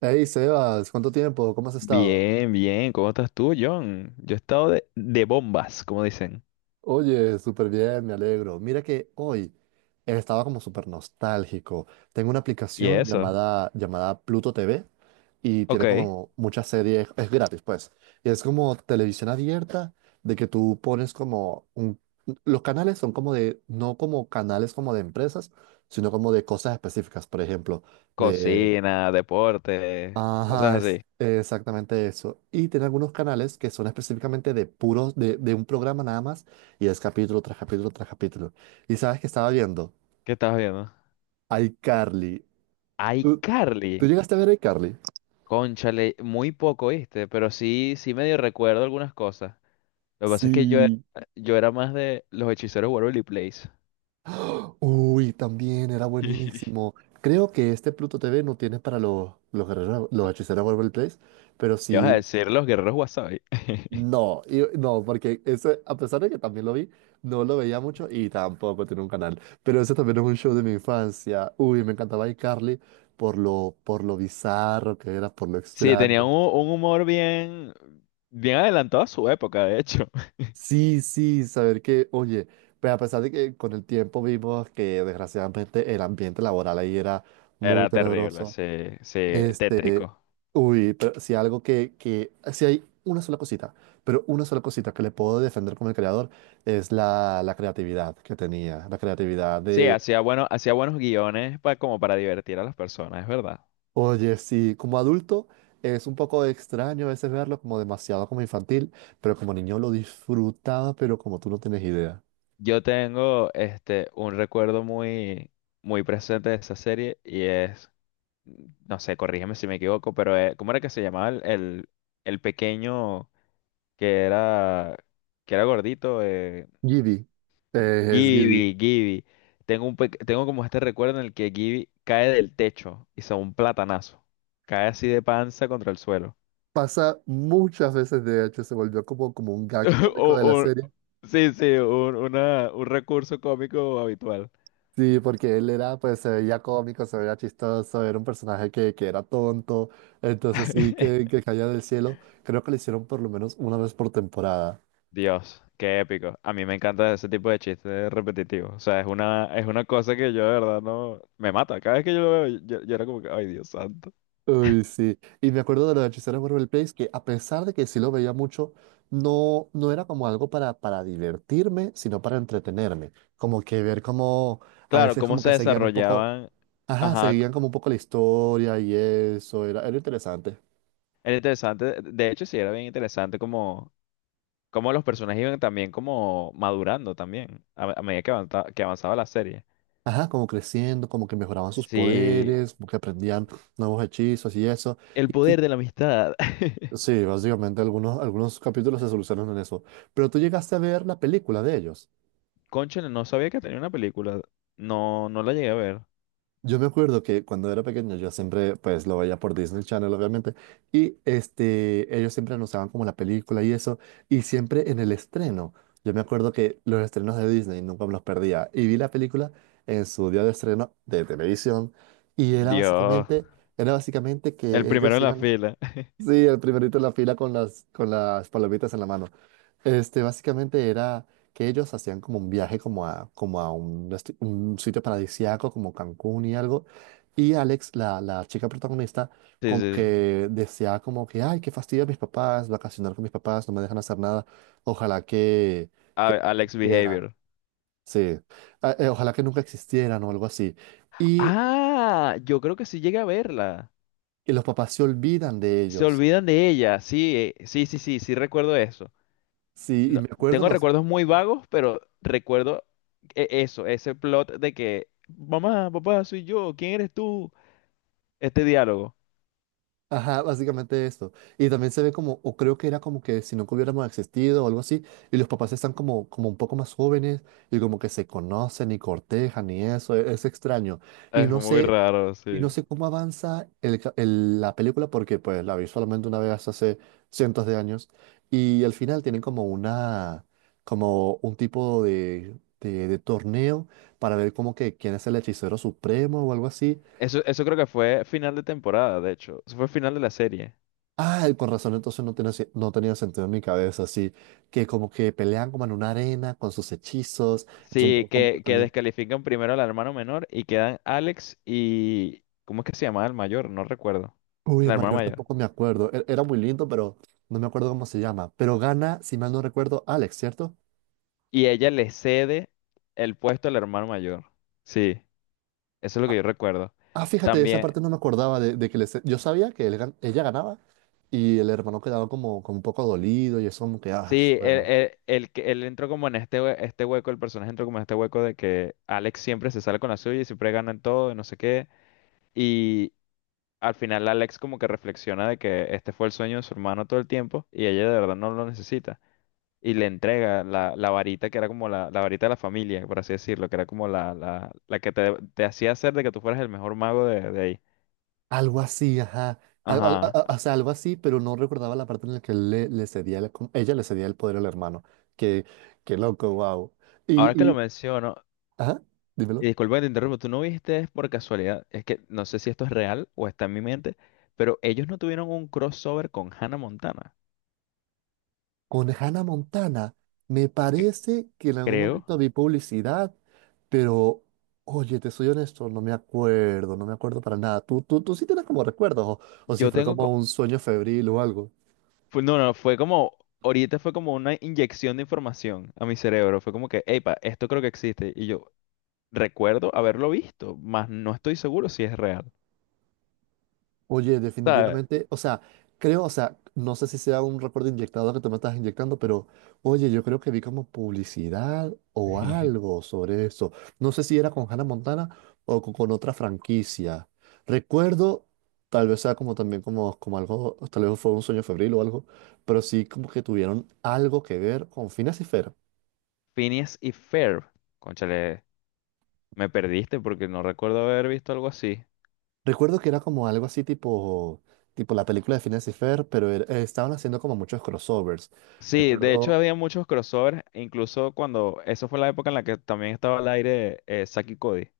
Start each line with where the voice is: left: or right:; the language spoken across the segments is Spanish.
right: Hey Sebas, ¿cuánto tiempo? ¿Cómo has estado?
left: Bien, bien. ¿Cómo estás tú, John? Yo he estado de bombas, como dicen.
right: Oye, súper bien, me alegro. Mira que hoy estaba como súper nostálgico. Tengo una
left: ¿Y
right: aplicación
left: eso?
right: llamada Pluto TV y tiene
left: Ok.
right: como muchas series, es gratis pues. Y es como televisión abierta de que tú pones como un... Los canales son como de, no como canales como de empresas, sino como de cosas específicas, por ejemplo,
left: Cocina, deporte,
right: ajá,
left: cosas
right: es
left: así.
right: exactamente eso. Y tiene algunos canales que son específicamente de puros, de un programa nada más, y es capítulo tras capítulo tras capítulo. Y sabes que estaba viendo
left: ¿Qué estás viendo?
right: iCarly. ¿Tú,
left: iCarly.
right: tú llegaste a ver iCarly?
left: Cónchale, muy poco, ¿viste? Pero sí, sí medio recuerdo algunas cosas. Lo que pasa es que yo era,
right: Sí.
left: yo era más de los hechiceros Waverly Place.
right: Uy, también era buenísimo. Creo que este Pluto TV no tiene para los guerreros, los hechiceros Waverly Place, pero
left: ¿Qué vas a
right: sí
left: decir los guerreros Wasabi?
right: no porque ese, a pesar de que también lo vi, no lo veía mucho y tampoco tiene un canal. Pero ese también es un show de mi infancia. Uy, me encantaba iCarly por lo bizarro que era, por lo
left: Sí, tenían
right: extraño.
left: un humor bien, bien adelantado a su época, de hecho.
right: Sí, sí, saber que, oye, pues a pesar de que con el tiempo vimos que desgraciadamente el ambiente laboral ahí era muy
left: Era terrible,
right: tenebroso.
left: sí, sí, tétrico.
right: Uy, pero si algo que, si hay una sola cosita, pero una sola cosita que le puedo defender como el creador es la creatividad que tenía, la creatividad
left: Sí,
right: de,
left: hacía buenos guiones como para divertir a las personas, es verdad.
right: oye, sí, como adulto es un poco extraño a veces verlo como demasiado como infantil, pero como niño lo disfrutaba, pero como tú no tienes idea.
left: Yo tengo un recuerdo muy, muy presente de esa serie y es, no sé, corrígeme si me equivoco, pero ¿cómo era que se llamaba el pequeño que era que era gordito?
right: Giddy, es Giddy.
left: Gibby, Gibby. Tengo como este recuerdo en el que Gibby cae del techo y se da un platanazo. Cae así de panza contra el suelo.
right: Pasa muchas veces, de hecho, se volvió como, como un gag cómico
left: O,
right: de la
left: o-
right: serie.
left: sí, sí, un recurso cómico habitual.
right: Sí, porque él era, pues se veía cómico, se veía chistoso, era un personaje que era tonto, entonces sí, que, que caía del cielo. Creo que lo hicieron por lo menos una vez por temporada.
left: Dios, qué épico. A mí me encanta ese tipo de chistes repetitivos. O sea, es una cosa que yo de verdad no. Me mata. Cada vez que yo lo veo, yo era como que, ay, Dios santo.
right: Uy, sí. Y me acuerdo de los hechiceros de Waverly Place, que a pesar de que sí lo veía mucho, no, no era como algo para divertirme, sino para entretenerme. Como que ver como, a
left: Claro,
right: veces
left: cómo
right: como
left: se
right: que seguían un poco,
left: desarrollaban.
right: ajá,
left: Ajá,
right: seguían como un poco la historia y eso, era, era interesante.
left: era interesante. De hecho, sí, era bien interesante como los personajes iban también como madurando también a medida que avanzaba la serie.
right: Ajá, como creciendo, como que mejoraban sus
left: Sí,
right: poderes, como que aprendían nuevos hechizos y eso.
left: el
right: Y tú-
left: poder de la amistad.
right: sí, básicamente algunos, algunos capítulos se solucionan en eso. Pero tú llegaste a ver la película de ellos.
left: Cónchale, no sabía que tenía una película. No, no la llegué a ver.
right: Yo me acuerdo que cuando era pequeño yo siempre pues lo veía por Disney Channel obviamente y ellos siempre anunciaban como la película y eso y siempre en el estreno. Yo me acuerdo que los estrenos de Disney nunca me los perdía y vi la película en su día de estreno de televisión y era
left: Dios.
right: básicamente era básicamente
left: El
right: que
left: primero
right: ellos
left: en la
right: iban.
left: fila.
right: Sí, el primerito en la fila con las palomitas en la mano. Este, básicamente era que ellos hacían como un viaje como a, como a un, desti- un sitio paradisíaco como Cancún y algo. Y Alex, la chica protagonista,
left: Sí, sí,
right: como
left: sí.
right: que deseaba como que, ay, qué fastidio a mis papás, vacacionar con mis papás, no me dejan hacer nada. Ojalá que
left: Alex
right: existieran.
left: Behavior.
right: Sí, ah, ojalá que nunca existieran o algo así. Y,
left: Ah, yo creo que sí llegué a verla.
right: y los papás se olvidan de
left: Se
right: ellos.
left: olvidan de ella. Sí, sí, sí, sí, sí recuerdo eso.
right: Sí, y
left: No-
right: me acuerdo,
left: Tengo
right: nos,
left: recuerdos muy vagos, pero recuerdo eso, ese plot de que, mamá, papá, soy yo, ¿quién eres tú? Este diálogo.
right: ajá, básicamente esto. Y también se ve como, o creo que era como que si nunca hubiéramos existido o algo así, y los papás están como, como un poco más jóvenes y como que se conocen y cortejan y eso, e- es, extraño. Y
left: Es
right: no
left: muy
right: sé,
left: raro,
right: y
left: sí.
right: no sé cómo avanza el ca- el- la película porque pues la vi solamente una vez hace cientos de años y al final tienen como una, como un tipo de torneo para ver como que quién es el hechicero supremo o algo así.
left: Eso creo que fue final de temporada, de hecho. Eso fue final de la serie.
right: Ah, con razón, entonces no tenía, se- no tenía sentido en mi cabeza, así que como que pelean como en una arena con sus hechizos, es un
left: Sí,
right: poco cómico
left: que
right: también.
left: descalifican primero al hermano menor y quedan Alex y. ¿Cómo es que se llamaba el mayor? No recuerdo.
right: Uy,
left: El
right: el
left: hermano
right: mayor
left: mayor.
right: tampoco me acuerdo, e- era muy lindo, pero no me acuerdo cómo se llama, pero gana, si mal no recuerdo, Alex, ¿cierto?
left: Y ella le cede el puesto al hermano mayor. Sí, eso es lo
right: Ah,
left: que yo recuerdo.
right: ah, fíjate, esa
left: También,
right: parte no me acordaba de que les, yo sabía que él gan- ella ganaba y el hermano quedaba como, como un poco dolido y eso como que, ah,
left: sí,
right: bueno.
left: él entró como en este hueco, el personaje entró como en este hueco de que Alex siempre se sale con la suya y siempre gana en todo y no sé qué. Y al final Alex como que reflexiona de que este fue el sueño de su hermano todo el tiempo y ella de verdad no lo necesita. Y le entrega la varita que era como la varita de la familia, por así decirlo, que era como la que te hacía hacer de que tú fueras el mejor mago de ahí.
right: Algo así, ajá. Al- al-
left: Ajá.
right: a- o sea, algo así, pero no recordaba la parte en la que él le, le cedía la com- ella le cedía el poder al hermano. Qué, qué loco, wow.
left: Ahora que
right: Y,
left: lo
right: y,
left: menciono,
right: ajá,
left: y
right: dímelo.
left: disculpa que te interrumpo, ¿tú no viste por casualidad? Es que no sé si esto es real o está en mi mente, pero ¿ellos no tuvieron un crossover con Hannah Montana?
right: Con Hannah Montana, me
left: que-
right: parece que en algún
left: Creo.
right: momento vi publicidad, pero, oye, te soy honesto, no me acuerdo para nada. ¿Tú sí tienes como recuerdos o si
left: Yo
right: fue
left: tengo...
right: como
left: co-
right: un sueño febril o algo?
left: fue- No, no, fue como. Ahorita fue como una inyección de información a mi cerebro. Fue como que, epa, esto creo que existe. Recuerdo haberlo visto, mas no estoy seguro si es real.
right: Oye,
left: O sea.
right: definitivamente, o sea, creo, o sea, no sé si sea un recuerdo inyectado que tú me estás inyectando, pero oye, yo creo que vi como publicidad o algo sobre eso. No sé si era con Hannah Montana o co- con, otra franquicia. Recuerdo, tal vez sea como también como, como algo, tal vez fue un sueño febril o algo, pero sí como que tuvieron algo que ver con Phineas y Ferb.
left: Phineas y Ferb. Cónchale, me perdiste porque no recuerdo haber visto algo así.
right: Recuerdo que era como algo así tipo, tipo la película de Phineas y Ferb, pero era- estaban haciendo como muchos crossovers.
left: Sí, de hecho
right: Recuerdo.
left: había muchos crossovers, incluso cuando. Eso fue la época en la que también estaba al aire Zack y Cody.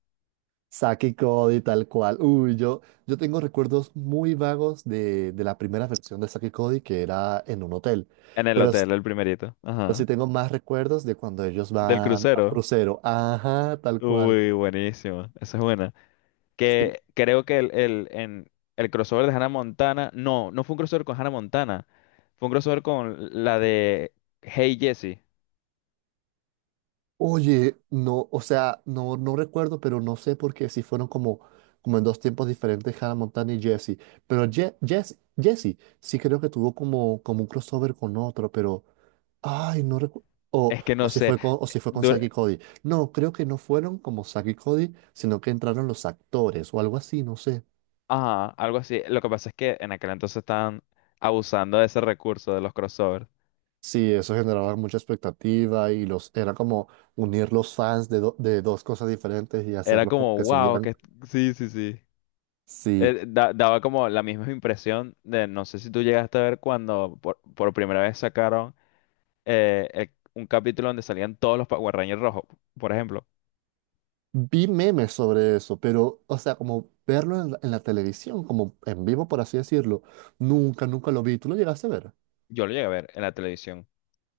right: Saki y Cody, tal cual. Uy, yo tengo recuerdos muy vagos de la primera versión de Saki y Cody, que era en un hotel.
left: En el
right: Pero, s-
left: hotel, el primerito.
right: pero sí
left: Ajá.
right: tengo más recuerdos de cuando ellos
left: Del
right: van a un
left: crucero.
right: crucero. Ajá, tal cual.
left: Uy, buenísimo. Esa es buena.
right: Sí,
left: Que creo que el crossover de Hannah Montana, no, no fue un crossover con Hannah Montana, fue un crossover con la de Hey Jessie.
right: oye, no, o sea, no, no recuerdo, pero no sé por qué si fueron como, como en dos tiempos diferentes Hannah Montana y Jesse. Pero Je Jess- Jesse sí creo que tuvo como, como un crossover con otro, pero. Ay, no recuerdo.
left: Es que
right: O
left: no
right: si
left: sé,
right: fue con, o si fue con
left: dur-
right: Zack y Cody. No, creo que no fueron como Zack y Cody, sino que entraron los actores o algo así, no sé.
left: ajá, algo así. Lo que pasa es que en aquel entonces estaban abusando de ese recurso de los crossovers.
right: Sí, eso generaba mucha expectativa y los era como unir los fans de, do- de dos cosas diferentes y
left: Era
right: hacerlos como
left: como,
right: que se
left: wow,
right: unieran.
left: que sí, sí, sí.
right: Sí,
left: Daba como la misma impresión de, no sé si tú llegaste a ver cuando por primera vez sacaron un capítulo donde salían todos los Power Rangers rojos, por ejemplo.
right: vi memes sobre eso, pero, o sea, como verlo en la televisión, como en vivo, por así decirlo, nunca, nunca lo vi. ¿Tú lo llegaste a ver?
left: Yo lo llegué a ver en la televisión.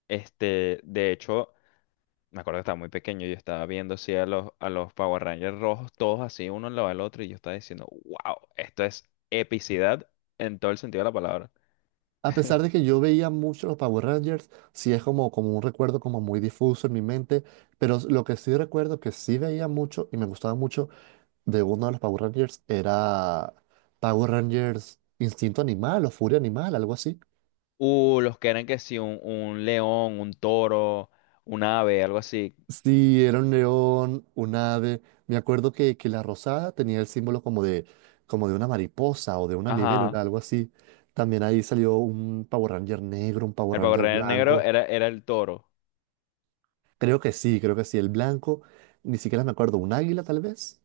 left: De hecho, me acuerdo que estaba muy pequeño y yo estaba viendo así a los Power Rangers rojos, todos así, uno al lado del otro, y yo estaba diciendo, wow, esto es epicidad en todo el sentido de la palabra.
right: A pesar de que yo veía mucho los Power Rangers, sí es como, como un recuerdo como muy difuso en mi mente, pero s- lo que sí recuerdo que sí veía mucho y me gustaba mucho de uno de los Power Rangers era Power Rangers Instinto Animal o Furia Animal, algo así.
left: Los que eran que sí, un león, un toro, un ave, algo así.
right: Sí, era un león, un ave. Me acuerdo que la rosada tenía el símbolo como de una mariposa o de una libélula,
left: Ajá.
right: algo así. También ahí salió un Power Ranger negro, un Power
left: El Power
right: Ranger
left: Ranger negro
right: blanco.
left: era el toro.
right: Creo que sí, creo que sí. El blanco, ni siquiera me acuerdo, un águila tal vez.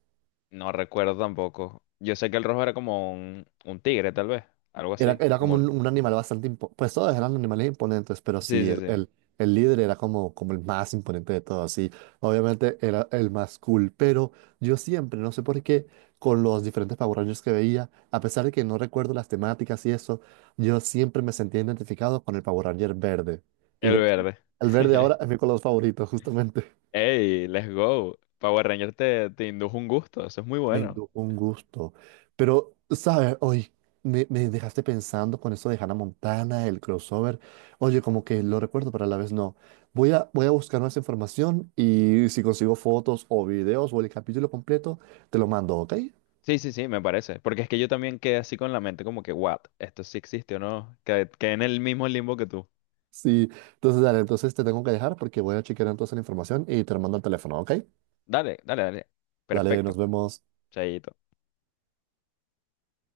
left: No recuerdo tampoco. Yo sé que el rojo era como un tigre, tal vez. Algo
right: Era,
left: así.
right: era como
left: Como el.
right: un animal bastante impo- Pues todos eran animales imponentes, pero
left: Sí,
right: sí,
left: sí,
right: el,
left: sí.
right: el, el líder era como, como el más imponente de todos. Sí, obviamente era el más cool, pero yo siempre, no sé por qué, con los diferentes Power Rangers que veía, a pesar de que no recuerdo las temáticas y eso, yo siempre me sentía identificado con el Power Ranger verde. Y
left: El
right: de hecho,
left: verde.
right: el verde ahora es mi color favorito, justamente.
left: Hey, let's go. Power Ranger te indujo un gusto, eso es muy bueno.
right: Bendito, un gusto. Pero, ¿sabes? Hoy me dejaste pensando con eso de Hannah Montana, el crossover. Oye, como que lo recuerdo, pero a la vez no. Voy a buscar más información y si consigo fotos o videos o el capítulo completo, te lo mando, ¿ok?
left: Sí, sí, sí, me parece. Porque es que yo también quedé así con la mente como que, what, esto sí existe o no. Quedé, en el mismo limbo que tú.
right: Sí. Entonces, dale, entonces te tengo que dejar porque voy a chequear entonces la información y te lo mando al teléfono, ¿ok?
left: Dale, dale, dale.
right: Dale, nos
left: Perfecto.
right: vemos.
left: Chaito.